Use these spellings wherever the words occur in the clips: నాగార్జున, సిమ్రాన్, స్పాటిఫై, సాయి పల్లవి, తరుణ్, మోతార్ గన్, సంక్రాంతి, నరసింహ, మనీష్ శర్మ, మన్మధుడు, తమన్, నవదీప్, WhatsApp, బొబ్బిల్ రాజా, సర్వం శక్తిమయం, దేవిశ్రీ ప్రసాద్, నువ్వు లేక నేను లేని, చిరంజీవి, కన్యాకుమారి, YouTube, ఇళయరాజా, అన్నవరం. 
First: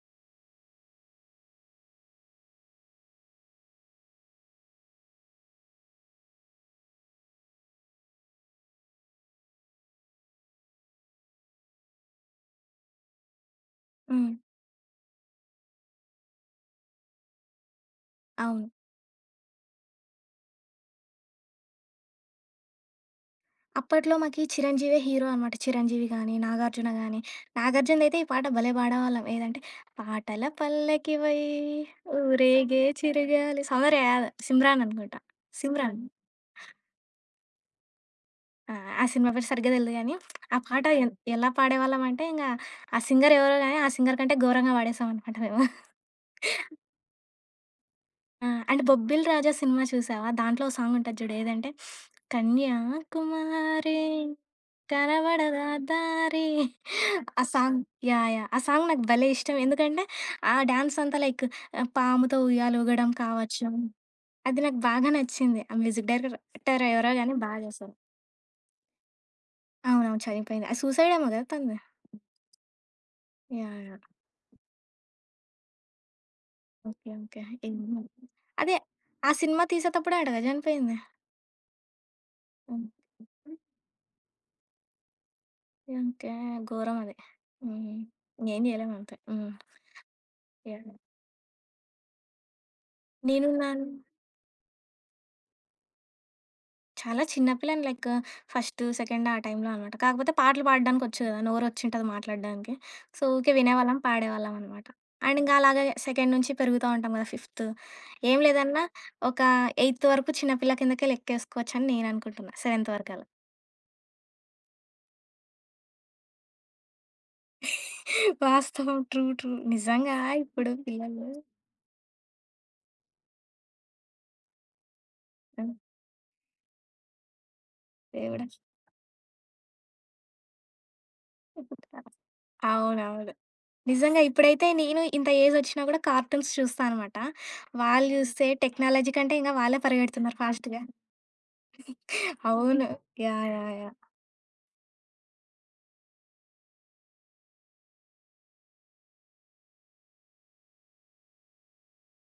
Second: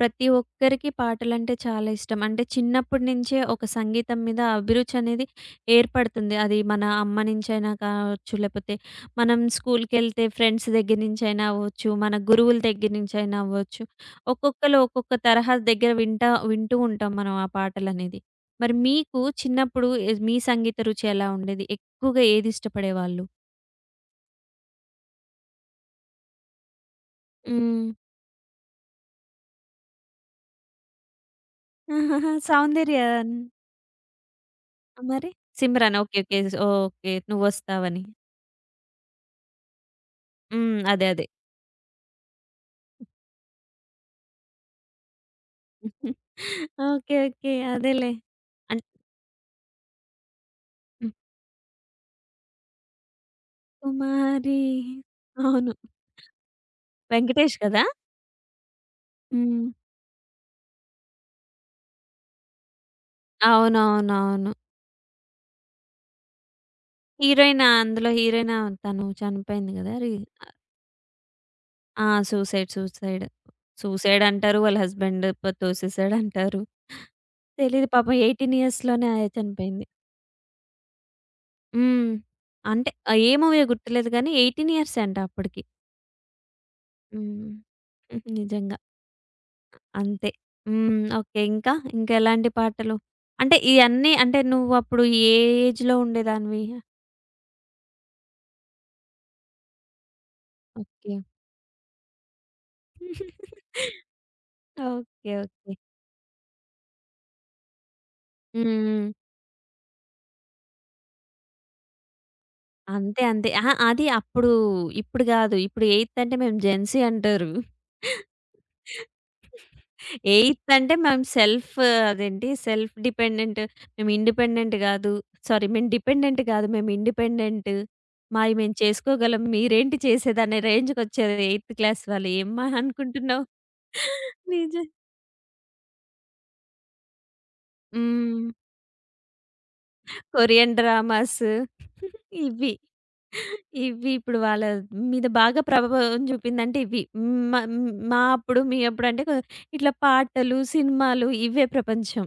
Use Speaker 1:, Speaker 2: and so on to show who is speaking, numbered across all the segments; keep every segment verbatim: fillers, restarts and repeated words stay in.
Speaker 1: ప్రతి ఒక్కరికి పాటలంటే చాలా ఇష్టం. అంటే చిన్నప్పటి నుంచే ఒక సంగీతం మీద అభిరుచి అనేది ఏర్పడుతుంది. అది మన అమ్మ నుంచైనా కావచ్చు, లేపోతే మనం స్కూల్‌కెళ్తే ఫ్రెండ్స్ దగ్గర నుంచైనా అవ్వచ్చు, మన గురువుల దగ్గర నుంచైనా అవ్వచ్చు.
Speaker 2: హ్మ్.
Speaker 1: ఒక్కొక్కళ్ళు ఒక్కొక్క తరహా దగ్గర వింటా వింటూ ఉంటాం మనం ఆ పాటలనేది.
Speaker 2: అవును.
Speaker 1: మరి మీకు చిన్నప్పుడు ఎజ్ మీ సంగీత రుచి ఎలా ఉండేది? ఎక్కువగా ఏది ఇష్టపడేవాళ్ళు?
Speaker 2: అప్పట్లో మాకి 'చిరంజీవే' హీరో అనమాట. 'చిరంజీవి' గాని, 'నాగార్జున' గాని,
Speaker 1: హ్మ్.
Speaker 2: 'నాగార్జున'దయితే ఈ పాట భలే పాడేవాళ్ళం. ఏదంటే, పాటల పల్లకివై
Speaker 1: ఆహాహా!
Speaker 2: ఊరేగే
Speaker 1: సౌందర్య
Speaker 2: చిరగాలి సౌందర్య కాదు, సిమ్రాన్ అనుకుంటా.
Speaker 1: మరి? Simran
Speaker 2: సిమ్రాన్.
Speaker 1: Okay. Okay. Okay. నువ్వొస్తావని.
Speaker 2: ఆ! ఆ సినిమా పేరు సరిగ్గా తెలీదు గానీ, ఆ
Speaker 1: హ్మ్.
Speaker 2: పాట
Speaker 1: అదే.
Speaker 2: ఎ
Speaker 1: అదే.
Speaker 2: ఎలా పాడేవాళ్ళమంటే, ఇంగ ఆ సింగర్ ఎవరో గాని, ఆ సింగర్ కంటే ఘోరంగా పాడేసామనమాట మేము.
Speaker 1: ఓకే. ఓకే. అదేలే.
Speaker 2: ఆ!
Speaker 1: అన్
Speaker 2: అండ్ 'బొబ్బిల్ రాజా' సినిమా చూసావా? దాంట్లో ఓ
Speaker 1: హ్మ్.
Speaker 2: సాంగుంటది చూడు. ఏదంటే, కన్యాకుమారి
Speaker 1: కుమారి
Speaker 2: కనబడదా
Speaker 1: అవును.
Speaker 2: దారి ఆ
Speaker 1: వెంకటేష్
Speaker 2: సాంగ్
Speaker 1: కదా!
Speaker 2: యాహ్! యాహ్! ఆ సాంగ్ నాకు భలే ఇష్టం.
Speaker 1: హ్మ్.
Speaker 2: ఎందుకంటే, ఆ డాన్స్ అంతా లైక్ పాముతో ఉయ్యాల ఊగడం కావచ్చు.
Speaker 1: అవునవునవును.
Speaker 2: అది నాకు బాగా నచ్చింది. ఆ మ్యూజిక్ డైరెక్టర్ ఎవరో గాని బాగా
Speaker 1: హీరోయిన్
Speaker 2: చేశారు.
Speaker 1: అందులో హీరోయిన్ తను చనిపోయింది కదా! రీ
Speaker 2: అవునవును. చనిపోయింది. అది సూసైడ్ ఏమో కదా తనది.
Speaker 1: ఆ! Suicide. Suicide.
Speaker 2: Yeah! Yeah!
Speaker 1: Suicide అంటారు. వాళ్ళ హస్బెండ్ ప తోసేసాడంటారు.
Speaker 2: ఓకే. ఓకే.
Speaker 1: తెలీదు
Speaker 2: ఏమో.
Speaker 1: పాపం పద్దెనిమిది
Speaker 2: అదే
Speaker 1: ఇయర్స్‌లోనే ఆయ
Speaker 2: ఆ సినిమా
Speaker 1: చనిపోయింది.
Speaker 2: తీసేతప్పుడే ఆట కదా చనిపోయింది.
Speaker 1: హ్మ్.
Speaker 2: హ్మ్.
Speaker 1: అంటే ఏ మూవీయో గుర్తులేదు గానీ పద్దెనిమిది ఇయర్సే అంట అప్పటికి.
Speaker 2: ఓకే. ఘోరం అది.
Speaker 1: హ్మ్.
Speaker 2: హ్మ్. ఏం
Speaker 1: నిజంగా.
Speaker 2: చేయలేం అంతే. హ్మ్.
Speaker 1: అంతే.
Speaker 2: యాహ్!
Speaker 1: హ్మ్. ఓకే. ఇంకా? ఇంకెలాంటి పాటలు? అంటే
Speaker 2: 'నేనున్నాను'
Speaker 1: ఇయన్నీ అంటే నువ్వప్పుడు ఏ ఏజ్‌లో ఉండేదానివి?
Speaker 2: చాలా చిన్న పిల్లని లైక్ ఫస్ట్, సెకండ్ ఆ టైంలో అనమాట. కాకపోతే పాటలు
Speaker 1: ఓకే.
Speaker 2: పాడడానికొచ్చు గదా! నోరొచ్చింటది మాట్లాడడానికి. సో, ఊకే వినేవాళ్ళం, పాడేవాళ్ళం అనమాట.
Speaker 1: ఓకే.
Speaker 2: అండ్ ఇంగ
Speaker 1: ఓకే.
Speaker 2: అలాగే సెకండ్ నుంచి పెరుగుతా ఉంటాం గదా! ఫిఫ్త్ ఏం
Speaker 1: హ్మ్.
Speaker 2: లేదన్నా
Speaker 1: హ్మ్.
Speaker 2: ఒక ఎయిత్ వరకు చిన్నపిల్ల కిందకే లెక్కేసుకోవచ్చని నేననుకుంటున్నా. సెవెంత్
Speaker 1: అంతే.
Speaker 2: వరకలా.
Speaker 1: అంతే. అహా! అది అప్పుడు ఇప్పుడు గాదు. ఇప్పుడు ఎయిత్ అంటే మేము జెన్‌సీ అంటారు.
Speaker 2: వాస్తవం. ట్రూ. ట్రూ. నిజంగా
Speaker 1: ఎయిత్
Speaker 2: ఇప్పుడు
Speaker 1: అంటే మేము
Speaker 2: పిల్లలు
Speaker 1: సెల్ఫ్ అదేంటి సెల్ఫ్ డిపెండెంట్. మేము ఇండిపెండెంట్ గాదు. Sorry
Speaker 2: hmm.
Speaker 1: మేము డిపెండెంట్ గాదు. మేము ఇండిపెండెంట్.
Speaker 2: దేవుడా!
Speaker 1: మాయి మేము చేసుకోగలం. మీరేంటి చేసేదనే రేంజ్‌కొచ్చేది ఎయిత్ క్లాస్ వాళ్ళు. ఏం మహా
Speaker 2: అవునవును.
Speaker 1: అనుకుంటున్నావు?
Speaker 2: నిజంగా ఇప్పుడైతే
Speaker 1: నిజం.
Speaker 2: నేను ఇంత ఏజొచ్చినా గూడా కార్టూన్స్ చూస్తా అనమాట. వాళ్ళు జూస్తే
Speaker 1: హ్మ్.
Speaker 2: టెక్నాలజీ కంటే ఇంగా వాళ్ళే పరిగెడుతున్నారు
Speaker 1: కొరియన్
Speaker 2: ఫాస్ట్‌గా.
Speaker 1: డ్రామాస్ ఇవి.
Speaker 2: అవును. యాహ్! యాహ్! యాహ్!
Speaker 1: ఇవి ఇప్పుడు వాళ్ళ మీద బాగా ప్రభావం చూపిందంటే ఇవి. హ్మ్. మ మా అప్పుడు, మీ అప్పుడు అంటే కొ- ఇట్లా పాటలు, సినిమాలు ఇవే ప్రపంచం.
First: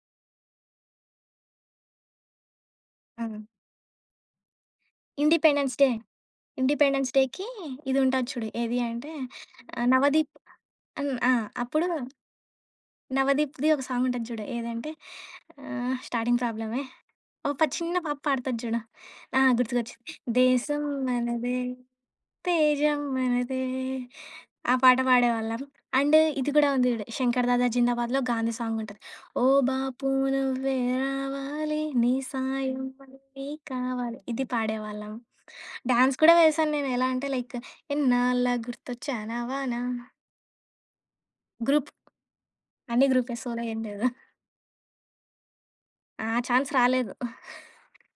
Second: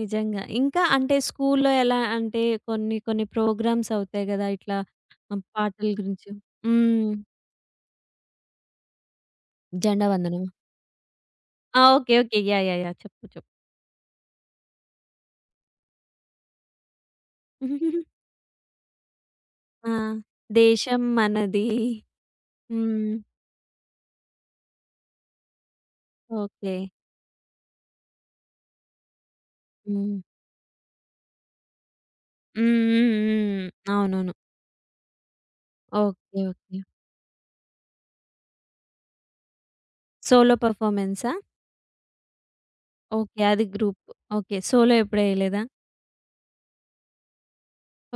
Speaker 1: నిజంగా. ఇంకా అంటే స్కూల్లో ఎలా అంటే కొన్ని కొన్ని
Speaker 2: ఆ!
Speaker 1: ప్రోగ్రామ్స్ అవుతాయి గదా! ఇట్లా ఆహ్,
Speaker 2: ఇండిపెండెన్స్ డే.
Speaker 1: పాటల గురించి. హ్మ్.
Speaker 2: ఇండిపెండెన్స్ డేకి ఇదుంటది చూడు. ఏది అంటే ఆహ్,
Speaker 1: జెండా
Speaker 2: 'నవదీప్'
Speaker 1: వందనం.
Speaker 2: హ్మ్. ఆ!
Speaker 1: ఆ!
Speaker 2: అప్పుడు
Speaker 1: okay. Okay. Yeah! Yeah! Yeah! చెప్పు. చెప్పు.
Speaker 2: 'నవదీప్‌ది' ఒక సాంగుంటది జూడు. ఏదంటే ఆహ్, స్టార్టింగ్ ప్రాబ్లమే. ఓ ప చిన్న పాప పాడుతది జూడు. ఆ!
Speaker 1: ఆ!
Speaker 2: గుర్తుకొచ్చింది. దేశం
Speaker 1: దేశం
Speaker 2: మనదే
Speaker 1: మనది.
Speaker 2: తేజం
Speaker 1: హ్మ్.
Speaker 2: మనదే. ఆ పాట పాడేవాళ్ళం. అండ్ ఇది కూడా
Speaker 1: ఓకే.
Speaker 2: ఉంది చూడు 'శంకర్ దాదా జిందాబాద్‌లో' గాంధీ సాంగ్ ఉంటది. ఓ బాపు
Speaker 1: హ్మ్.
Speaker 2: నువ్వే రావాలి నీ
Speaker 1: హ్మ్.
Speaker 2: సాయం
Speaker 1: హ్మ్.
Speaker 2: మళ్ళీ
Speaker 1: హ్మ్.
Speaker 2: కావాలి
Speaker 1: అవునవును.
Speaker 2: ఇది పాడేవాళ్ళం. డాన్స్ కూడా
Speaker 1: ఓకే.
Speaker 2: వేశాను
Speaker 1: ఓకే.
Speaker 2: నేను. ఎలా అంటే లైక్ ఎన్నాళ్ళ గుర్తొచ్చానావానా
Speaker 1: సోలో పెర్ఫార్మన్సా?
Speaker 2: గ్రూప్ అన్ని గ్రూపే
Speaker 1: ఓకే.
Speaker 2: సోలో
Speaker 1: అది
Speaker 2: ఏం
Speaker 1: గ్రూప్.
Speaker 2: లేదు.
Speaker 1: ఓకే. సోలో ఎప్పుడు ఎయలేదా?
Speaker 2: ఆ ఛాన్స్ రాలేదు.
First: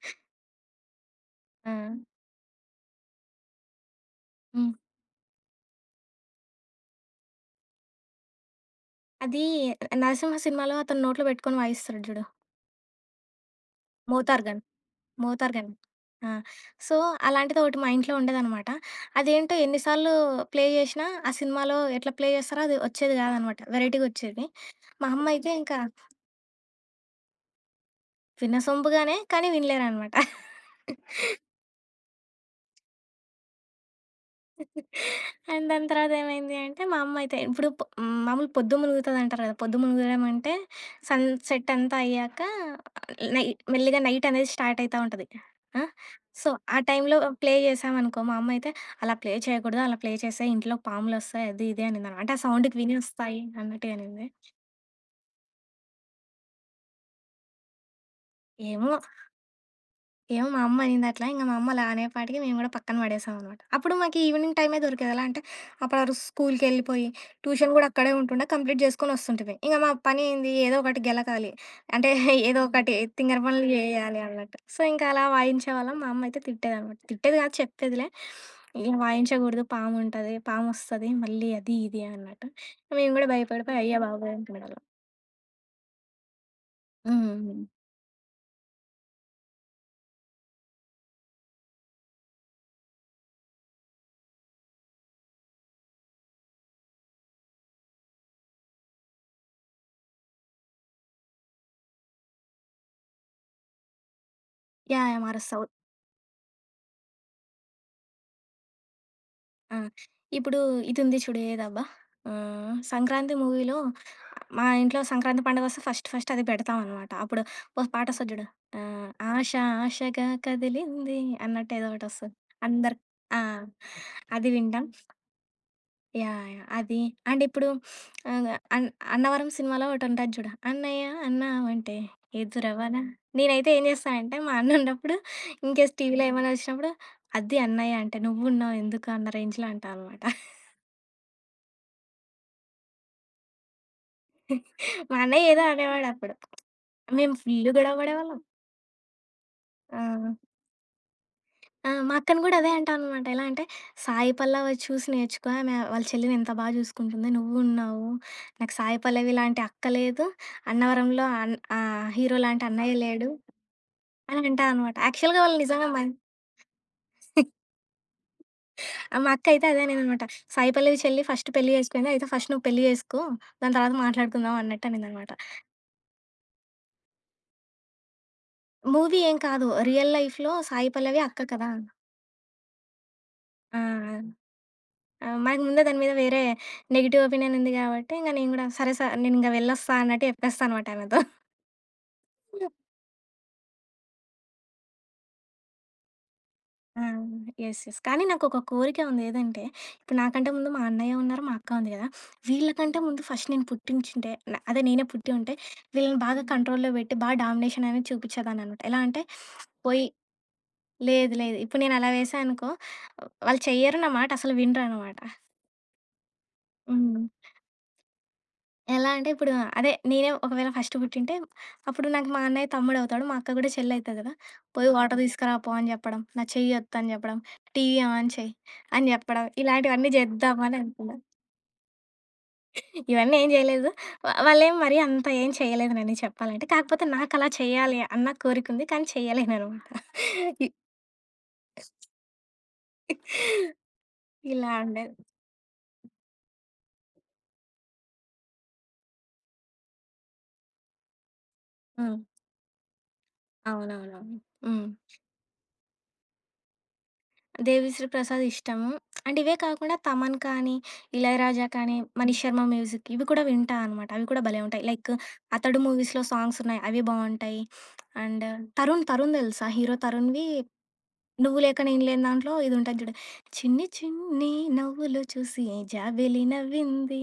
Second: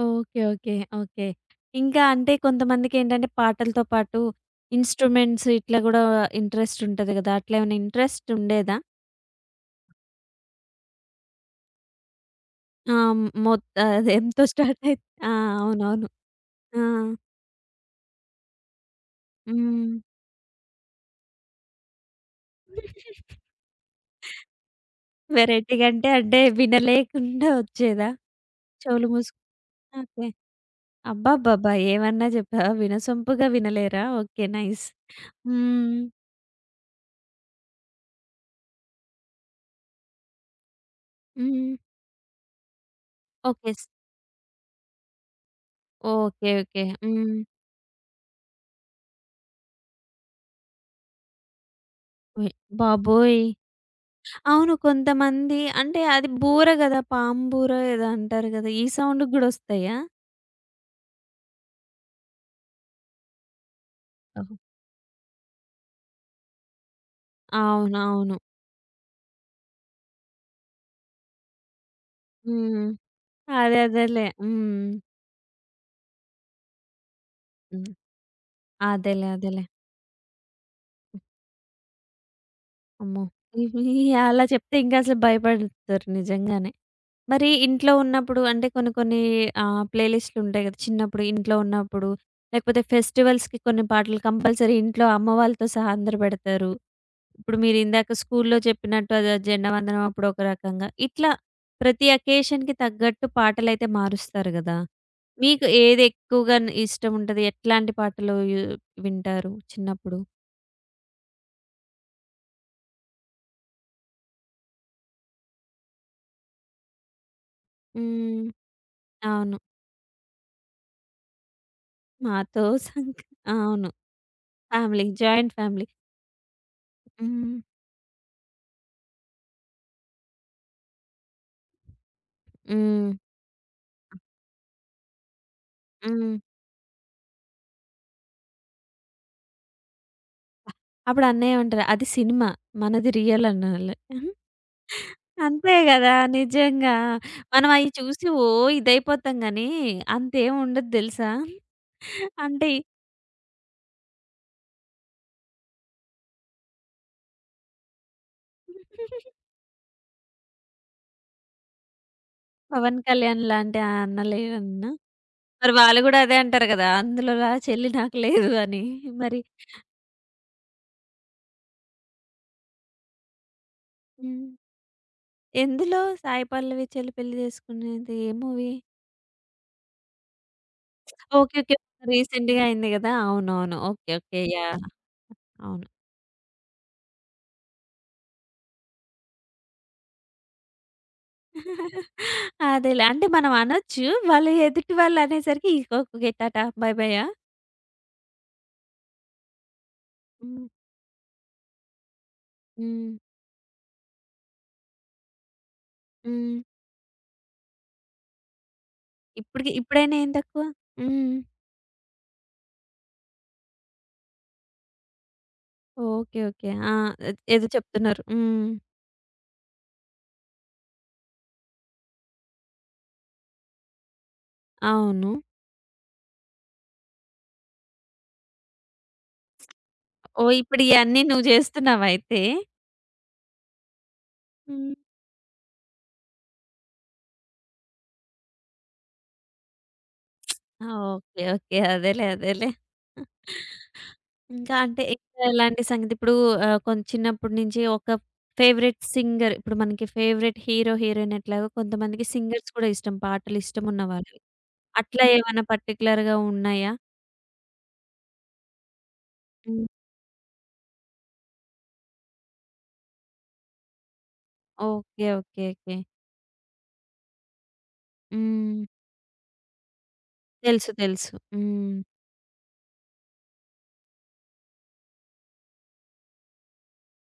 Speaker 1: ఓకే. ఓకే. ఓకే.
Speaker 2: ఆ!
Speaker 1: ఇంకా అంటే కొంతమందికేంటంటే పాటలతో పాటు
Speaker 2: హ్మ్.
Speaker 1: ఇన్‌స్ట్రుమెంట్స్ ఇట్లా గూడా ఇంట్రెస్ట్ ఉంటది గదా! అట్లా ఏమైనా ఇంట్రెస్ట్ ఉండేదా?
Speaker 2: అది 'నరసింహ' సినిమాలో అతను నోట్లో పెట్టుకొని వాయిస్తాడు చూడు.
Speaker 1: ఆహ్, మొత్ అది ఎంతో
Speaker 2: మోతార్ గన్.
Speaker 1: స్టార్ట్ అయి ఆ!
Speaker 2: మోతారు గన్.
Speaker 1: అవునవును.
Speaker 2: ఆ!
Speaker 1: ఆ!
Speaker 2: సో, అలాంటిదొకటి మా ఇంట్లో ఉండేదనమాట. అదేంటో ఎన్ని
Speaker 1: హ్మ్.
Speaker 2: సార్లు ప్లే జేషినా, ఆ సినిమాలో ఎట్లా ప్లే జేస్తారో అది ఒచ్చేది గాదనమాట. వెరైటీగొచ్చేది. మా అమ్మ అయితే ఇంకా
Speaker 1: వెరైటీగా అంటే, అంటే వినలేకుండా ఒచ్చేదా? చెవులు
Speaker 2: వినసొంపుగానే,
Speaker 1: మూసుకు
Speaker 2: కానీ వినలేరనమాట.
Speaker 1: ఓకే. అబ్బబ్బబ్బా! ఏమన్నా చెప్పావా? వినసొంపుగా వినలేరా? ఓకే. నైస్.
Speaker 2: అండ్ దాని
Speaker 1: హ్మ్.
Speaker 2: తర్వాత ఏమైంది అంటే, మా అమ్మ అయితే ఇప్పుడు పొ హ్మ్, మామూలు పొద్దు మునుగుతదంటారు కదా! పొద్దు మునుగడం అంటే సన్‌సెట్
Speaker 1: హ్మ్.
Speaker 2: అంతా అయ్యాక నై
Speaker 1: ఓకే. స్
Speaker 2: మెల్లిగా నైట్ అనేది స్టార్ట్ అయితా ఉంటది. ఆ! So,
Speaker 1: okay.
Speaker 2: ఆ
Speaker 1: ఓకే.
Speaker 2: టైంలో
Speaker 1: హ్మ్.
Speaker 2: ప్లే చేశామనుకో, మా అమ్మ అయితే "అలా ప్లే చేయకూడదు. అలా ప్లే చేస్తే ఇంట్లో పాములొస్తాయి" అది ఇది అనిందనమాట. అంటే ఆ
Speaker 1: ఓయ్
Speaker 2: సౌండ్‌కి విని
Speaker 1: బాబోయ్!
Speaker 2: వస్తాయి అన్నట్టుగా అనింది.
Speaker 1: అవును. కొంతమంది అంటే అది బూర గదా! పాము బూర ఏదో అంటారు గదా! ఈ
Speaker 2: ఏమో
Speaker 1: సౌండ్‌కి గూడా ఒస్తాయా?
Speaker 2: ఏమో మా అమ్మ అనిందట్లా. ఇంక మా అమ్మ అలా అనేపాటికి మేము గూడా పక్కన పడేసామనమాట. అప్పుడు మాకీ
Speaker 1: ఓహో!
Speaker 2: ఈవినింగ్ టైమే దొరికేది. ఎలా అంటే, అప్పుడు ఆ రోజు స్కూల్‌కెళ్ళిపోయి, ట్యూషన్ గూడా అక్కడే
Speaker 1: అవునవును.
Speaker 2: ఉంటుండే, కంప్లీట్ జేసుకొనొస్తుంటిమి. ఇంక మా పని ఏంది, ఏదో ఒకటి గెలకాలి. అంటే, ఏదో హ్మ్.
Speaker 1: హ్మ్.
Speaker 2: ఒకటి తింగర పనులు
Speaker 1: అదే
Speaker 2: జెయ్యాలి
Speaker 1: అదేలే.
Speaker 2: అన్నట్టు. సో,
Speaker 1: హ్మ్.
Speaker 2: ఇంక అలా వాయించేవాళ్ళం. మా అమ్మ అయితే తిట్టేదనమాట. తిట్టేది గాదు,
Speaker 1: హ్మ్.
Speaker 2: చెప్పేదిలే. ఇలా
Speaker 1: అదేలే.
Speaker 2: వాయించగూడదు,
Speaker 1: అదేలే.
Speaker 2: పాముంటది, పామొస్తది, మళ్ళీ అది, ఇది అన్నట్టు. మేము
Speaker 1: అమ్మో!
Speaker 2: గూడా భయపడిపోయి,
Speaker 1: ఇవి
Speaker 2: అయ్య బాబోయ్!
Speaker 1: అలా చెప్తే
Speaker 2: అనుకునేవాళ్ళం.
Speaker 1: ఇంకా అసలు భయపడతారు నిజంగానే. మరి
Speaker 2: హ్మ్.
Speaker 1: ఇంట్లో ఉన్నప్పుడు అంటే కొన్ని కొన్ని ఆహ్, ప్లే లిస్ట్‌లు ఉంటాయి గదా! చిన్నప్పుడు ఇంట్లో ఉన్నప్పుడు లేకపోతే ఫెస్టివల్స్‌కి కొన్ని పాటలు కంపల్సరీ ఇంట్లో అమ్మ వాళ్ళతో సహా అందరూ బెడతారు. ఇప్పుడు మీరిందాక స్కూల్లో చెప్పినట్టు అది జెండా వందనం అప్పుడు ఒక రకంగా. ఇట్లా ప్రతి అకేషన్‌కి తగ్గట్టు పాటలైతే మారుస్తారు గదా!
Speaker 2: యాహ్! యాహ్! మారుస్తా.
Speaker 1: మీకు ఏది ఎక్కువగా న్ ఇష్టముంటది? ఎట్లాంటి పాటలు యు వింటారు
Speaker 2: ఆ!
Speaker 1: చిన్నప్పుడు?
Speaker 2: ఇప్పుడు ఇదుంది చూడు ఏదబ్బా! ఆహ్, 'సంక్రాంతి' మూవీలో మా ఇంట్లో సంక్రాంతి పండగొస్తే ఫస్ట్ ఫస్ట్ అది పెడతామనమాట. అప్పుడు ఓ పాటొస్తది
Speaker 1: హ్మ్.
Speaker 2: జూడు. ఆహ్, 'ఆశ
Speaker 1: అవును.
Speaker 2: 'ఆశగా కదిలింది' అన్నట్టు ఏదో ఒకటొస్తది.
Speaker 1: మాతో
Speaker 2: అందరు
Speaker 1: సంక
Speaker 2: ఆ!
Speaker 1: అవును.
Speaker 2: అది వింటాం.
Speaker 1: Family. Joint family.
Speaker 2: Yeah! Yeah! అది. And
Speaker 1: hmm.
Speaker 2: ఇప్పుడు ఆహ్, అన్ 'అన్నవరం' సినిమాలో ఒకటుంటది చూడు. అన్నయ్య అన్నావంటే ఎదురవ్వనా
Speaker 1: హ్మ్.
Speaker 2: నేనైతే ఏం జేస్తానంటే మా అన్నున్నప్పుడు ఇన్‌కేస్ టీవీలో
Speaker 1: హ్మ్.
Speaker 2: ఏమైనా ఒచ్చినప్పుడు, "అద్ది అన్నయ్య అంటే, నువ్వున్నావు ఎందుకు" అన్న రేంజ్‌లో అంటా అనమాట.
Speaker 1: అప్పుడు అన్నయ్యేమంటారు, "అది సినిమా. మనది రియల్" అనాలి.
Speaker 2: మా అన్నయ్య ఏదో
Speaker 1: అంతే గదా!
Speaker 2: అనేవాడప్పుడు.
Speaker 1: నిజంగా.
Speaker 2: మేము
Speaker 1: మనం
Speaker 2: ఫుల్లు
Speaker 1: అయి
Speaker 2: గొడవ
Speaker 1: చూసి
Speaker 2: పడేవాళ్ళం.
Speaker 1: ఓ ఇదైపోతాం గానీ
Speaker 2: ఆ!
Speaker 1: అంతేం ఉండదు దెలుసా?
Speaker 2: ఆ! మా అక్కని గూడా
Speaker 1: అంటే
Speaker 2: అదే అంటాననమాట. ఎలా అంటే, సాయి పల్లవి చూసి నేర్చుకో. ఆమె వాళ్ళ చెల్లిని ఎంత బాగా చూసుకుంటుందో నువ్వున్నావు. నాకు సాయి పల్లవి లాంటి అక్క లేదు. అన్నవరంలో అన్ ఆహ్, హీరో లాంటి అన్నయ్య
Speaker 1: 'పవన్
Speaker 2: లేడు
Speaker 1: కళ్యాణ్' లాంటి ఆ అన్న
Speaker 2: అని
Speaker 1: లేరన్నా?
Speaker 2: అంటాననమాట. యాక్చువల్‌గా వాళ్ళు
Speaker 1: మరి
Speaker 2: నిజంగా
Speaker 1: వాళ్ళు
Speaker 2: మన్
Speaker 1: గూడా అదే అంటారు గదా! అందులోలా చెల్లి నాకు లేదు అని.
Speaker 2: మా
Speaker 1: మరి
Speaker 2: అక్క అయితే అదే అనేదనమాట. సాయి పల్లవి చెల్లి ఫస్ట్ పెళ్లి చేసుకుంది. అయితే ఫస్ట్ నువ్వు పెళ్లి చేసుకో. దాని తర్వాత
Speaker 1: హ్మ్.
Speaker 2: మాట్లాడుకుందాం అన్నట్టు అనిందనమాట.
Speaker 1: ఎందులో 'సాయి పల్లవి' చెల్లి పెళ్లి చేసుకునేది ఏ మూవీ?
Speaker 2: మూవీ ఏం కాదు. రియల్ లైఫ్‌లో సాయి పల్లవి అక్క
Speaker 1: ఓకే.
Speaker 2: కదా!
Speaker 1: ఓకే. రీసెంట్‌గా అయింది గదా! అవునవును.
Speaker 2: ఆ!
Speaker 1: ఓకే. ఓకే. యాహ్!
Speaker 2: ఆ! మనకు ముందే
Speaker 1: అవును.
Speaker 2: దాని మీద వేరే నెగెటివ్ ఒపీనియన్ ఉంది గాబట్టి, ఇంక నేను గూడా సరే సార్ నేనింక వెళ్ళొస్తా అన్నట్టు చెప్పేస్తా అనమాట ఆమెతో.
Speaker 1: అదేలే. అంటే మనం అనొచ్చు. వాళ్ళు ఎదుటి వాళ్ళు అనేసరికి ఇగ ఓకే టాటా బై
Speaker 2: ఆ!
Speaker 1: బైయ్యా?
Speaker 2: యెస్. యెస్. కానీ నాకొక కోరిక ఉంది. ఏదంటే, ఇప్పుడు నాకంటే
Speaker 1: హ్మ్.
Speaker 2: ముందు మా అన్నయ్య ఉన్నారు, మా అక్క ఉంది గదా! వీళ్ళకంటే
Speaker 1: హ్మ్.
Speaker 2: ముందు ఫస్ట్ నేను పుట్టించుంటే న అదే నేనే పుట్టి ఉంటే, వీళ్ళని బాగా
Speaker 1: హ్మ్.
Speaker 2: కంట్రోల్‌లో పెట్టి, బా డామినేషన్ అనేది చూపిచ్చేదాన్ననమాట. ఎలా అంటే,
Speaker 1: ఇప్పటికి
Speaker 2: పోయి
Speaker 1: ఇప్పుడైనా ఏం తక్కువ?
Speaker 2: లేదు
Speaker 1: హ్మ్.
Speaker 2: లేదు ఇప్పుడు నేనలా వేశా అనుకో, వాళ్ళు చెయ్యరు, నా మాట అసలు వినరనమాట.
Speaker 1: ఓకే. ఓకే. ఆ!
Speaker 2: హ్మ్.
Speaker 1: ఏదో చెప్తున్నారు. హ్మ్.
Speaker 2: ఎలా అంటే ఇప్పుడు అదే నేనే ఒకవేళ ఫస్ట్ పుట్టింటే అప్పుడు నాకు మా అన్నయ్య తమ్ముడు అవుతాడు. మా అక్క కూడా చెల్లి అయితది కదా! పోయి వాటర్ అవును.
Speaker 1: అవును.
Speaker 2: తీసుకురా పో అని చెప్పడం. నా చెయ్యి వద్దు అని చెప్పడం. టీవీ ఆన్ చెయ్యి అని చెప్పడం. ఇలాంటివన్నీ
Speaker 1: ఓహ్!
Speaker 2: చేద్దామని
Speaker 1: ఇప్పుడు
Speaker 2: అనుకున్నా.
Speaker 1: ఇయన్నీ నువ్వు జేస్తున్నావయితే?
Speaker 2: ఇవన్నీ ఏం చేయలేదు. వా వాళ్ళేం
Speaker 1: హ్మ్.
Speaker 2: మరీ అంత ఏం చేయలేదు నన్ను చెప్పాలంటే. కాకపోతే నాకలా చేయాలి అన్న కోరికుంది. కానీ చేయలేననమాట. ఇ
Speaker 1: ఆ! ఓకే. ఓకే. అదేలే. అదేలే.
Speaker 2: ఇలా
Speaker 1: ఇంకా అంటే
Speaker 2: ఉండేది.
Speaker 1: ఇంకా ఎలాంటి సంగతి? ఇప్పుడు ఆహ్, కొంచెం చిన్నప్పటి నుంచి ఒక ఫేవరెట్ సింగర్ ఇప్పుడు మనకి ఫేవరెట్ హీరో, హీరోయిన్ ఎట్లాగో
Speaker 2: హ్మ్.
Speaker 1: కొంతమందికి సింగర్స్ కూడా ఇష్టం. పాటలు ఇష్టమున్న
Speaker 2: అవునవునవును.
Speaker 1: వాళ్ళవి.
Speaker 2: హ్మ్.
Speaker 1: అట్లా ఏమైనా పర్టిక్యులర్‌గా ఉన్నాయా?
Speaker 2: దేవిశ్రీ ప్రసాద్ ఇష్టము. అండ్ ఇవే
Speaker 1: హ్మ్.
Speaker 2: కాకుండా తమన్ కానీ, ఇళయరాజా కానీ, మనీష్ శర్మ మ్యూజిక్ ఇవి కూడా వింటా అనమాట. అవి కూడా భలే ఉంటాయి. Like
Speaker 1: okay. Okay.
Speaker 2: 'Athadu'
Speaker 1: okay.
Speaker 2: మూవీస్‌లో సాంగ్స్ ఉన్నాయి. అవి బావుంటాయి. అండ్
Speaker 1: హ్మ్.
Speaker 2: తరుణ్, తరుణ్ తెలుసా? హీరో తరుణ్‌వి
Speaker 1: తెలుసు. తెలుసు.
Speaker 2: 'నువ్వు లేక
Speaker 1: హ్మ్.
Speaker 2: నేను లేని' దాంట్లో ఇది ఉంటది చూడు. చిన్ని చిన్ని నవ్వులు చూసి జాబిలి నవ్వింది,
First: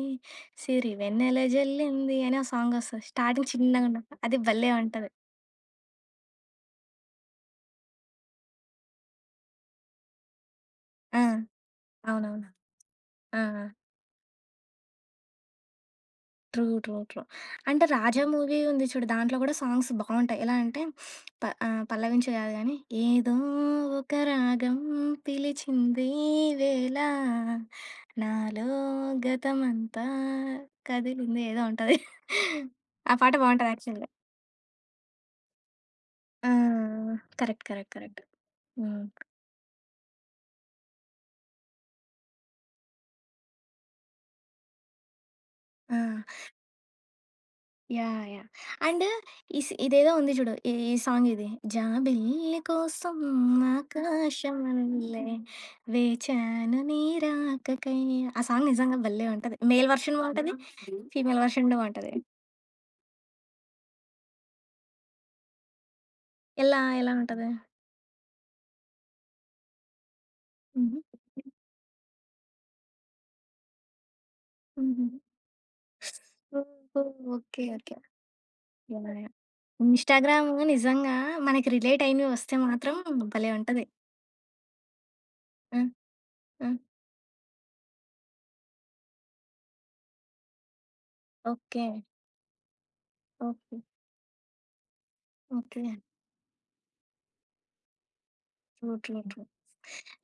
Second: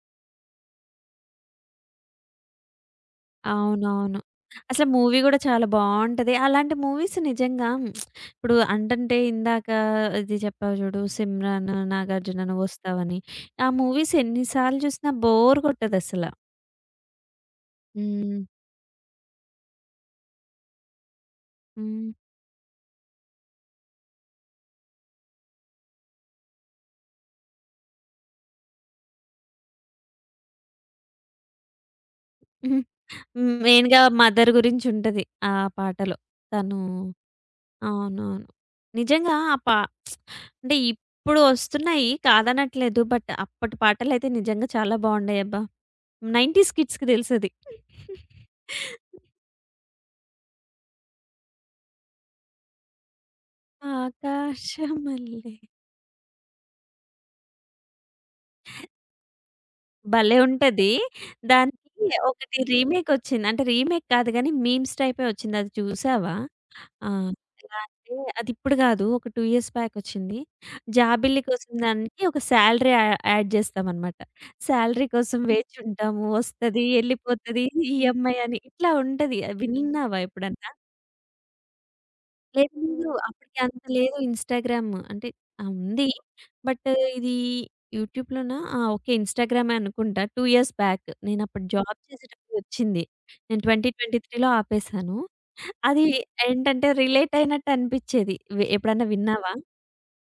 Speaker 2: సిరి వెన్నెల జల్లింది అని ఓ సాంగ్ వస్తది. స్టార్టింగ్ చిన్నగా
Speaker 1: అవునవును.
Speaker 2: ఉన్నప్పుడు అది భలే
Speaker 1: అసలు
Speaker 2: ఉంటది.
Speaker 1: మూవీ గూడా చాలా బావుంటది. అలాంటి మూవీస్ నిజంగా హ్మ్, ఇప్పుడు అంటంటే ఇందాక ఇది చెప్పావు చూడు
Speaker 2: ఆ!
Speaker 1: 'సిమ్రాన్', 'నాగార్జున'
Speaker 2: అవునవును.
Speaker 1: నువ్వొస్తావని.
Speaker 2: ఆ! ఆ!
Speaker 1: ఆ మూవీస్ ఎన్ని సార్లు చూసినా బోర్ కొట్టదసల.
Speaker 2: ట్రూ. ట్రూ. ట్రూ. అంటే 'రాజా'
Speaker 1: హ్మ్.
Speaker 2: మూవీ ఉంది చూడు. దాంట్లో కూడా సాంగ్స్ బావుంటాయి. ఎలా అంటే ప ఆహ్,
Speaker 1: హ్మ్.
Speaker 2: పల్లవించి కాదు గానీ, ఏదో ఒక రాగం పిలిచింది ఈ వేళ నాలో గతమంతా కదిలింది ఏదో ఉంటది.
Speaker 1: హ్మ్.
Speaker 2: ఆ పాట బావుంటది
Speaker 1: మెయిన్‌గా
Speaker 2: యాక్చువల్‌గా.
Speaker 1: మదర్ గురించుంటది ఆ పాటలో.
Speaker 2: ఆ!
Speaker 1: తను
Speaker 2: కరెక్ట్. కరెక్ట్. కరెక్ట్.
Speaker 1: అవునవును.
Speaker 2: హ్మ్.
Speaker 1: నిజంగా ఆ పా అంటే ఇప్పుడు ఒస్తున్నాయి కాదనట్లేదు. బట్ అప్పటి పాటలైతే నిజంగా చాలా బావుండేయబ్బా!
Speaker 2: ఆ!
Speaker 1: తొంబైస్ కిడ్స్‌కి తెలుసది.
Speaker 2: యాహ్! యాహ్! అండ్ ఈ సి ఇదేదో ఉంది చూడు. ఈ ఈ సాంగ్ ఇది. జాబిల్లి కోసం ఆకాశమల్లె
Speaker 1: ఆకాశమల్లె.
Speaker 2: వేచాను నీ రాకకై. ఆ సాంగ్ నిజంగా భలే ఉంటది. మేల్ వర్షన్
Speaker 1: భలే
Speaker 2: బావుంటది.
Speaker 1: ఉంటది.
Speaker 2: ఫీమేల్ వర్షన్ కూడా
Speaker 1: దానికి
Speaker 2: బావుంటది.
Speaker 1: ఒకటి రీమేకొచ్చింది. అంటే రీమేక్ కాదు గానీ, మీమ్స్ టైపే వచ్చింది. అది చూసావా?
Speaker 2: ఎలా
Speaker 1: ఆ!
Speaker 2: ఎలా ఉంటది?
Speaker 1: ఎలా అంటే అదిప్పుడు గాదు. ఒక రెండు ఇయర్స్ బ్యాకొచ్చింది.
Speaker 2: హుహు.
Speaker 1: జాబిల్లి కోసం దానికి ఒక సాలరీ యా యాడ్ జేస్తామనమాట.
Speaker 2: హుహు.
Speaker 1: సాలరీ కోసం వేచి ఉంటాము. వస్తది,
Speaker 2: ఓహో! ఓకే.
Speaker 1: ఎళ్ళిపోతది,
Speaker 2: ఓకే.
Speaker 1: ఈఎంఐ అని ఇట్లా
Speaker 2: యాహ్! యాహ్!
Speaker 1: ఉంటది. విన్నావా
Speaker 2: ఇన్‌స్టాగ్రామ్
Speaker 1: ఎప్పుడన్నా?
Speaker 2: నిజంగా మనకి రిలేట్ అయినవి వస్తే
Speaker 1: లేదు.
Speaker 2: మాత్రం
Speaker 1: లేదు.
Speaker 2: భలే
Speaker 1: అప్పటికి అంత
Speaker 2: ఉంటది.
Speaker 1: లేదు ఇన్‌స్టాగ్రామ్. అంటే ఆ!
Speaker 2: ఆ!
Speaker 1: ఉంది.
Speaker 2: ఆ!
Speaker 1: బట్ ఇది యూట్యూబ్‌లోనా? ఆ! ఓకే. ఇన్‌స్టాగ్రామే అనుకుంటా. రెండు ఇయర్స్ బ్యాక్. నేనప్పుడు
Speaker 2: ఓకే.
Speaker 1: జాబ్ చేసేటప్పుడు వచ్చింది. నేను
Speaker 2: ఓకే.
Speaker 1: రెండు వేల ఇరవై మూడులో ఆపేసాను.
Speaker 2: ఓకే.
Speaker 1: అది ఏంటంటే రిలేట్ అయినట్టు అనిపిచ్చేది. వె
Speaker 2: ట్రూ.
Speaker 1: ఎప్పుడన్నా
Speaker 2: ట్రూ. ట్రూ.
Speaker 1: విన్నావా?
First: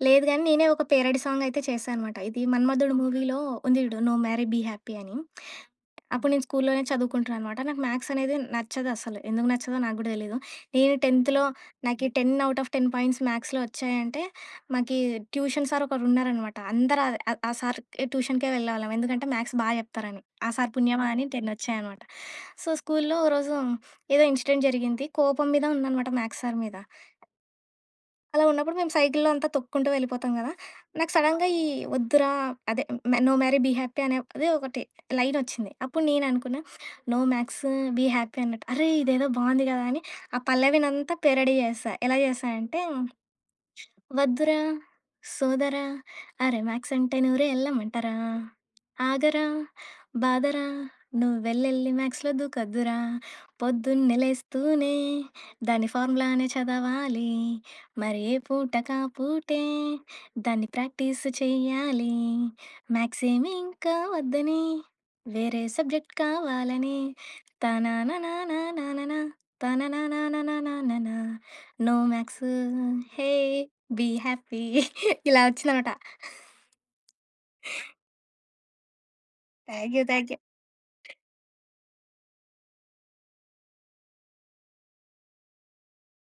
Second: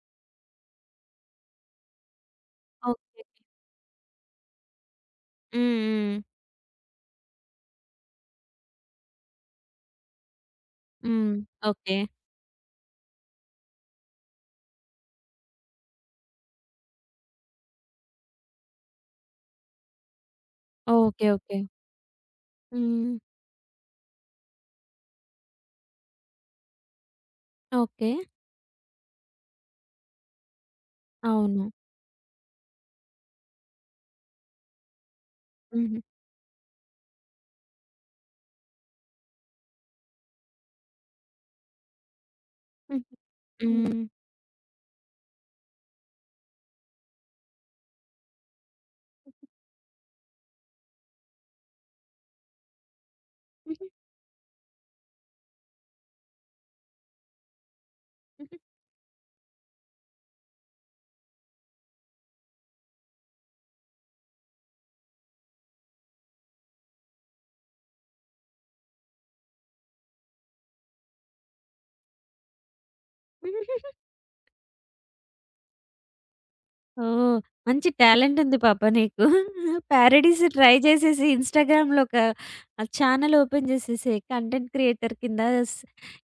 Speaker 2: లేదు గానీ, నేనే ఒక పేరడీ సాంగ్ అయితే చేశా అనమాట. ఇది 'మన్మధుడు'
Speaker 1: ఓకే.
Speaker 2: మూవీలో ఉంది జూడు 'నో మ్యారీ బీ హ్యాపీ' అని.
Speaker 1: హ్మ్. హ్మ్.
Speaker 2: అప్పుడు నేను స్కూల్లోనే చదువుకుంటున్నా అనమాట. నాకు మ్యాథ్స్ అనేది నచ్చదసలు. ఎందుకు నచ్చదో నాకు గూడా తెలీదు. నేను
Speaker 1: హ్మ్.
Speaker 2: 10థ్‌లో
Speaker 1: ఓకే.
Speaker 2: నాకి పది ఔట్ ఆఫ్ పది పాయింట్స్ మ్యాథ్స్‌లో వచ్చాయంటే, మాకి ట్యూషన్ సార్ ఒకరున్నారనమాట. అందరూ అ ఆ ఆ సార్‌కి ట్యూషన్‌కే వెళ్ళేవాళ్ళం. ఎందుకంటే, మ్యాథ్స్ బా జెప్తారని. ఆ సార్ పుణ్యమా అని
Speaker 1: ఓకే.
Speaker 2: పది
Speaker 1: ఓకే.
Speaker 2: వచ్చాయనమాట. సో,
Speaker 1: హ్మ్.
Speaker 2: స్కూల్‌లో ఓ రోజు ఏదో ఇన్సిడెంట్ జరిగింది. కోపం మీద ఉన్నానమాట మ్యాథ్స్ సార్ మీద.
Speaker 1: ఓకే.
Speaker 2: అలా ఉన్నప్పుడు మేము సైకిల్‌లో అంతా తొక్కుంటూ వెళ్ళిపోతాం గదా! నాకు సడెన్‌గా ఈ
Speaker 1: అవును.
Speaker 2: వద్దురా అదే నో మ్యారీ బీ హ్యాపీ అనేది ఒకటి లైనొచ్చింది.
Speaker 1: హుహు.
Speaker 2: అప్పుడు నేననుకున్నా నో మ్యాక్స్ బీ హ్యాపీ అన్నట్టు. అరే! ఇదేదో బావుంది గదా! అని ఆ పల్లవినంతా పేరడీ చేశా. ఎలా చేశా అంటే
Speaker 1: హుహు.
Speaker 2: వద్దురా సోదరా ఆ రిమాక్స్ అంటే నూరే ఎల్లమంటారా ఆగరా బాదరా నువ్వు వెళ్ళెళ్ళి మ్యాక్స్లో దూకొద్దురా పొద్దున్నే లేస్తూనే దాని ఫార్ములానే చదవాలి మరి ఏ పూట కా పూటే దాన్ని ప్రాక్టీస్ చెయ్యాలి మ్యాక్స్ ఏమి ఇంకా వద్దని వేరే సబ్జెక్ట్ కావాలని తనా నా నా నా నా నా తన నా నా నా నా నా నా నో మ్యాక్స్ హే
Speaker 1: హ్మ్.
Speaker 2: బీ హ్యాపీ ఇలా వచ్చిందనమాట.
Speaker 1: ఓహ్! మంచి టాలెంట్ ఉంది పాప నీకు.
Speaker 2: Thank you. Thank you.
Speaker 1: Parodies try చేసేసి ఇన్‌స్టాగ్రామ్‌లో ఒక ఆహ్, ఛానెల్ ఓపెన్ చేసేసేయి. కంటెంట్ క్రియేటర్ కింద స్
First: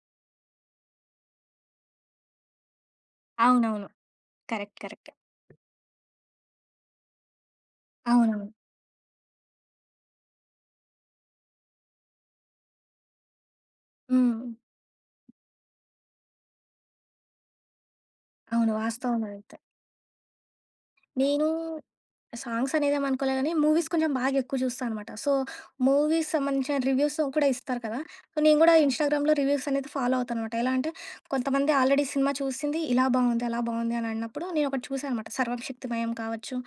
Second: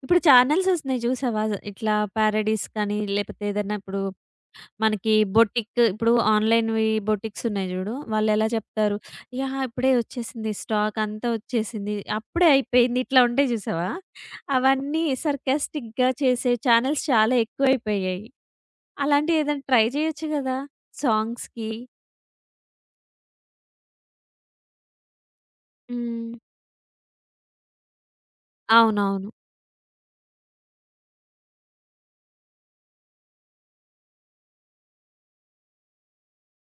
Speaker 1: ఇప్పుడు ఛానెల్స్ వస్తున్నాయి చూసావా? ఇట్లా పారడీస్ కానీ లేకపోతే ఏదన్నా
Speaker 2: అవునవును.
Speaker 1: ఇప్పుడు
Speaker 2: కరెక్ట్. కరెక్ట్.
Speaker 1: మనకి బొటిక్ ఇప్పుడు ఆన్‌లైన్‌వి బొటిక్స్ ఉన్నాయి చూడు. వాళ్ళెలా
Speaker 2: అవునవును.
Speaker 1: చెప్తారు, యాహ్! ఇప్పుడే వచ్చేసింది స్టాక్ అంతా వచ్చేసింది. అప్పుడే అయిపోయింది. ఇట్లా ఉంటాయి చూసావా?
Speaker 2: హ్మ్.
Speaker 1: అవన్నీ సర్కాస్టిక్‌గా చేసే ఛానెల్స్ చాలా ఎక్కువైపోయాయి.
Speaker 2: అవును. వాస్తవం
Speaker 1: అలాంటి
Speaker 2: అదైతే.
Speaker 1: ఏదైనా ట్రై చేయొచ్చు గదా!
Speaker 2: నేను
Speaker 1: సాంగ్స్‌కి.
Speaker 2: సాంగ్స్ అనేదేమనుకోలే గానీ, మూవీస్ కొంచెం బాగా ఎక్కువ చూస్తా అనమాట. సో, మూవీస్
Speaker 1: హ్మ్.
Speaker 2: సంబంధించిన రివ్యూస్ కూడా ఇస్తారు కదా! సో, నేను గూడా
Speaker 1: అవునవును.
Speaker 2: ఇన్‌స్టాగ్రామ్‌లో రివ్యూస్ అనేది ఫాలో అవుతాననమాట. ఎలా అంటే, కొంతమంది ఆల్రెడీ సినిమా చూసింది, ఇలా బావుంది, అలా బావుంది అని అన్నప్పుడు నేనొకటి చూసా అనమాట. 'సర్వం శక్తిమయం' కావచ్చు,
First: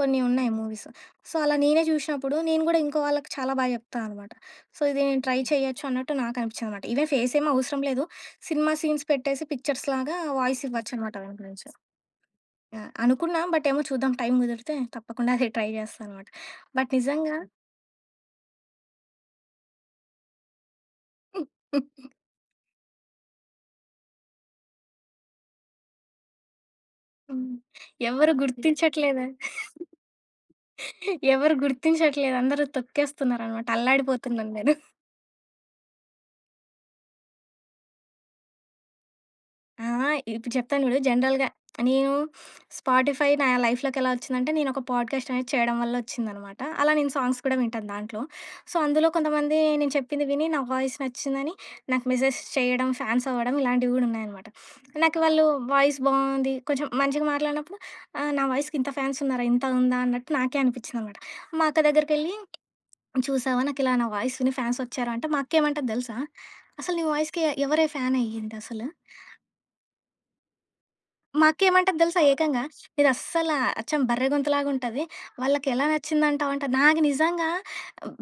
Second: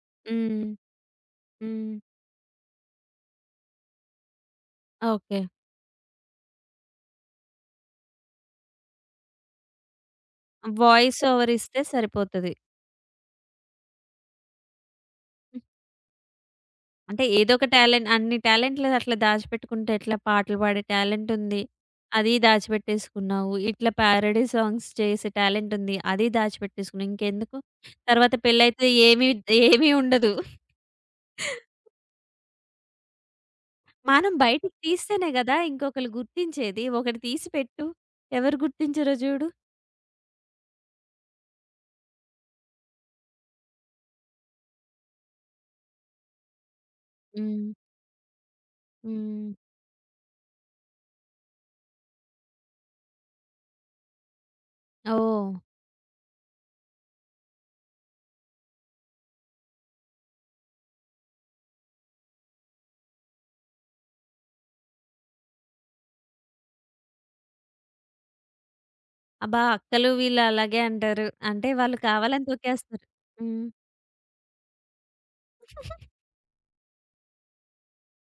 Speaker 2: కొన్ని ఉన్నాయి
Speaker 1: హ్మ్.
Speaker 2: మూవీస్. సో, అలా నేనే
Speaker 1: హ్మ్.
Speaker 2: చూసినప్పుడు నేను గూడా ఇంకో వాళ్ళకి చాలా బా జెప్తా అనమాట. సో, ఇది నేను ట్రై
Speaker 1: ఓకే.
Speaker 2: చేయొచ్చు అన్నట్టు నాకనిపిచ్చిందనమాట. ఈవెన్ ఫేస్ ఏమి అవసరం లేదు. సినిమా సీన్స్ పెట్టేసి పిక్చర్స్‌లాగా వాయిస్ ఇవ్వచ్చనమాట
Speaker 1: వాయిస్ ఓవర్
Speaker 2: దాంట్లోంచి.
Speaker 1: ఇస్తే సరిపోతది.
Speaker 2: యాహ్! అనుకున్నా. బట్ ఏమో చూద్దాం టైం కుదిరితే తప్పకుండా అది ట్రై చేస్తా అనమాట. బట్
Speaker 1: అంటే
Speaker 2: నిజంగా
Speaker 1: ఏదో ఒక టాలెంట్ అన్ని టాలెంట్లు అట్లా దాచిపెట్టుకుంటే ఎట్లా పాటలు పాడే టాలెంట్ ఉంది. అది దాచిపెట్టేసుకున్నావు. ఇట్లా పారడీ సాంగ్స్ చేసే టాలెంట్ ఉంది. అది దాచిపెట్టేసుకున్నావు.
Speaker 2: హ్మ్.
Speaker 1: ఇంకెందుకు?
Speaker 2: ఎవరు
Speaker 1: తర్వాత పెళ్ళైతే
Speaker 2: గుర్తించట్లేదా?
Speaker 1: ఏమి ఏమీ ఉండదు.
Speaker 2: ఎవరు గుర్తించట్లేదు. అందరూ తొక్కేస్తున్నారనమాట.
Speaker 1: మనం
Speaker 2: అల్లాడిపోతున్నాను
Speaker 1: బయటికి
Speaker 2: నేను.
Speaker 1: తీస్తేనే గదా! ఇంకొకళ్ళు గుర్తించేది. ఒకటి తీసి పెట్టు. ఎవరు గుర్తించరో జూడు.
Speaker 2: ఆ! ఇప్పుడు చెప్తాను చూడు. జనరల్‌గా నేను స్పాటిఫై నా లైఫ్‌లోకి ఎలా వచ్చిందంటే, నేను ఒక పాడ్‌కాస్ట్ అనేది చేయడం వల్ల వచ్చిందనమాట. అలా నేను సాంగ్స్ కూడా
Speaker 1: హ్మ్.
Speaker 2: వింటాను దాంట్లో. సో, అందులో
Speaker 1: హ్మ్.
Speaker 2: కొంతమంది నేను చెప్పింది విని నా వాయిస్ నచ్చిందని నాకు మెసేజ్ చేయడం, ఫాన్స్ అవ్వడం ఇలాంటివి కూడా ఉన్నాయన్నమాట. నాకు వాళ్ళు
Speaker 1: ఓహ్!
Speaker 2: వాయిస్ బావుంది, కొంచెం మంచిగా మాట్లాడినప్పుడు ఆహ్, నా వాయిస్‌కి ఇంత ఫాన్స్ ఉన్నారా? ఇంత ఉందా? అన్నట్టు నాకే అనిపించిందనమాట. మా అక్క దగ్గరికెళ్ళి చూసావా? నాకు ఇలా నా వాయిస్ విని ఫాన్స్ వచ్చారు అంటే, మా అక్క ఏమంటది తెలుసా? అసలు నీ వాయిస్‌కి ఎవరే ఫ్యాన్ అయ్యిందసలు?
Speaker 1: అబ్బా! అక్కలు వీళ్ళు అలాగే అంటారు.
Speaker 2: మా
Speaker 1: అంటే వాళ్ళు
Speaker 2: అక్కేమంటది తెలుసా
Speaker 1: కావాలని
Speaker 2: ఏకంగా,
Speaker 1: తొక్కేస్తారు.
Speaker 2: "ఇదస్సల
Speaker 1: హ్మ్.
Speaker 2: అచ్చం బర్రె గొంతులాగుంటది. వాళ్ళకెలా నచ్చిందంటావంట" నాకు నిజంగా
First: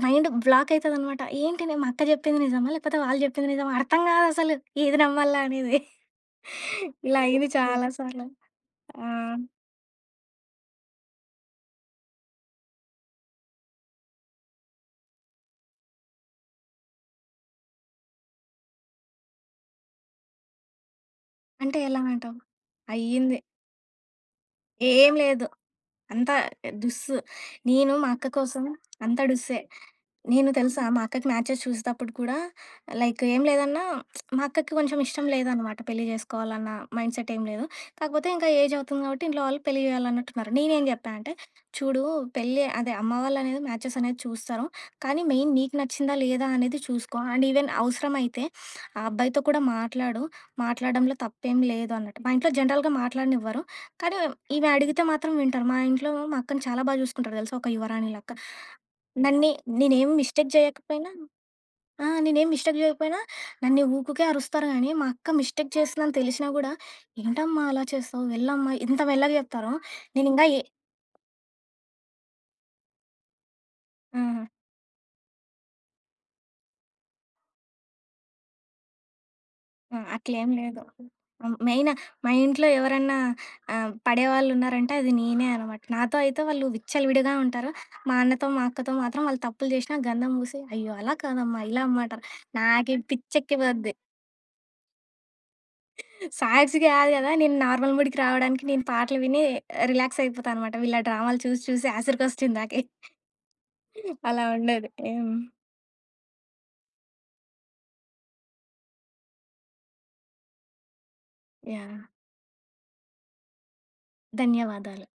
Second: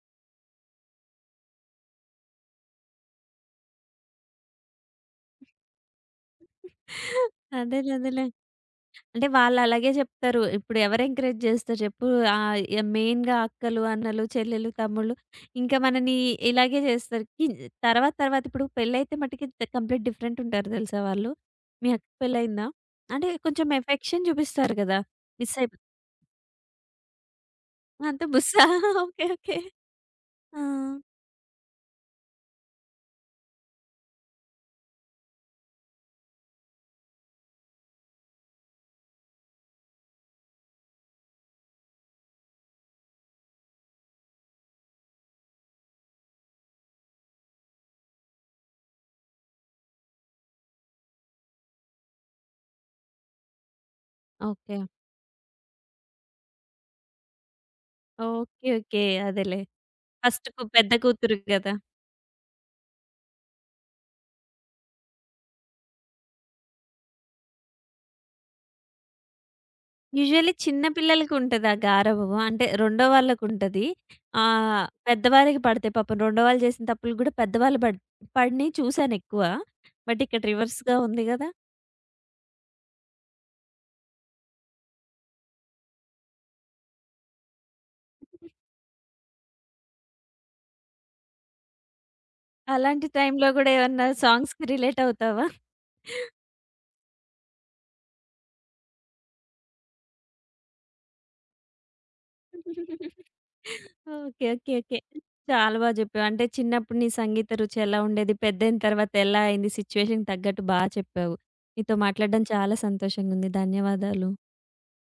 Speaker 2: మైండ్ బ్లాక్ అయితదనమాట. ఏంటి నే మా అక్క చెప్పింది నిజమా? లేకపోతే వాళ్ళు చెప్పింది నిజమా? అర్థం కాదసలు ఏది నమ్మాలా అనేది. ఇలా అయింది ఓకే. చాలా
Speaker 1: అదేలే, అదేలే.
Speaker 2: సార్లు. ఆ!
Speaker 1: అంటే వాళ్ళు అలాగే చెప్తారు. ఇప్పుడు ఎవరు ఎంకరేజ్ చేస్తారు చెప్పు? ఆహ్, య మెయిన్‌గా అక్కలు, అన్నలు, చెల్లెలు, తమ్ముళ్ళు ఇంకా మనని ఇలాగే చేస్తారు. కి తర్వాత తర్వాత ఇప్పుడు పెళ్లయితే మటికి త కంప్లీట్ డిఫరెంట్ ఉంటారు తెలుసా వాళ్ళు.
Speaker 2: అంటే
Speaker 1: మీ
Speaker 2: ఎలా
Speaker 1: అక్కకి
Speaker 2: అంటావు?
Speaker 1: పెళ్లయిందా? అంటే
Speaker 2: అయ్యింది.
Speaker 1: కొంచెం ఎఫెక్షన్ చూపిస్తారు కదా!
Speaker 2: ఏం లేదు.
Speaker 1: మిస్ అయిపో
Speaker 2: అంతా డుస్సు. నేను మా
Speaker 1: అంత
Speaker 2: అక్క కోసం
Speaker 1: బుస్సా?
Speaker 2: అంతా
Speaker 1: ఓకే. ఓకే.
Speaker 2: డుస్సే. నేను
Speaker 1: ఆ!
Speaker 2: తెలుసా! మా అక్కకి మ్యాచెస్ చూసేటప్పుడు కూడా లైక్ ఏం లేదన్నా మా అక్కకి కొంచెం ఇష్టం లేదనమాట పెళ్లి చేసుకోవాలన్న మైండ్ సెట్ ఏం లేదు. కాకపోతే ఇంకా ఏజ్ అవుతుంది కాబట్టి ఇంట్లో వాళ్ళు పెళ్లి చేయాలన్నట్టున్నారు. నేనేం చెప్పా అంటే, "చూడు పెళ్లి అదే అమ్మ వాళ్ళనేది మ్యాచెస్ అనేది చూస్తారు. కానీ మెయిన్ నీకు నచ్చిందా లేదా అనేది చూసుకో. అండ్ ఈవెన్ అవసరమైతే ఆ అబ్బాయితో కూడా మాట్లాడు. మాట్లాడడంలో తప్పేం లేదు" అన్నట్టు. మా ఇంట్లో జనరల్‌గా మాట్లాడనివ్వరు. కానీ ఈమె
Speaker 1: ఓకే.
Speaker 2: అడిగితే మాత్రం వింటారు. మా ఇంట్లో మా అక్కని చాలా బాగా చూసుకుంటారు తెలుసా! ఒక యువరాణి లెక్క.
Speaker 1: ఓకే. ఓకే.
Speaker 2: నన్ని
Speaker 1: అదేలే.
Speaker 2: నేనేం
Speaker 1: ఫస్ట్
Speaker 2: మిస్టేక్
Speaker 1: కు పెద్ద
Speaker 2: జేయకపోయినా
Speaker 1: కూతురు గదా!
Speaker 2: ఆ! నేనేం మిస్టేక్ జేయకపోయినా నన్ను ఊకుకే అరుస్తారు గానీ, మా అక్క మిస్టేక్ చేసిందని తెలిసినా గూడా, "ఏంటమ్మా అలా చేస్తావు? వెళ్ళమ్మా" ఇంత మెల్లగా జెప్తారు. నేనింగా
Speaker 1: యూజువల్లీ
Speaker 2: ఏ
Speaker 1: చిన్న పిల్లలకుంటది ఆ గారాబం. అంటే రెండో వాళ్ళకుంటది.
Speaker 2: ఆ!
Speaker 1: ఆహ్, పెద్దవారికి పడతాయి పాపం. రెండో వాళ్ళు చేసిన తప్పులు గూడా పెద్దవాళ్ళు పడ్ పడినయి చూసానెక్కువ.
Speaker 2: ఆ!
Speaker 1: బట్ ఇక్కడ
Speaker 2: అట్లేం లేదు.
Speaker 1: రివర్స్‌గా ఉంది గదా!
Speaker 2: హ్మ్. మెయిన్ మా ఇంట్లో ఎవరన్నా ఆహ్, పడేవాళ్ళున్నారంటే అది నేనే అనమాట. నాతో అయితే వాళ్ళు విచ్చలవిడిగా ఉంటారు. మా అన్నతో, మా అక్కతో మాత్రం వాళ్ళు తప్పులు జేసినా గంధం పూసి, "అయ్యో! అలా కాదమ్మా, ఇలా అమ్మ" అంటారు. నాకే
Speaker 1: అలాంటి టైంలో గూడా
Speaker 2: పిచ్చెక్కిపోద్ది.
Speaker 1: ఏమన్నా సాంగ్స్‌కి రిలేట్ అవుతావా?
Speaker 2: సాడ్స్ కాదు గదా! నేను నార్మల్ మూడ్‌కి రావడానికి నేను పాటలు విని రిలాక్స్ అయిపోతా అనమాట. వీళ్ళ డ్రామాలు చూసి చూసి ఆసరికొస్తుంది నాకే. అలా
Speaker 1: ఓకే. ఓకే.
Speaker 2: ఉండేది.
Speaker 1: ఓకే.
Speaker 2: హ్మ్.
Speaker 1: చాలా బా జెప్పావు. అంటే చిన్నప్పుడు నీ సంగీత రుచి ఎలా ఉండేది? పెద్దయిన తర్వాత ఎలా అయింది? సిట్యుయేషన్‌కి తగ్గట్టు బా చెప్పావు. నీతో
Speaker 2: యాహ్!
Speaker 1: మాట్లాడడం చాలా సంతోషంగుంది. ధన్యవాదాలు.
Speaker 2: ధన్యవాదాలు.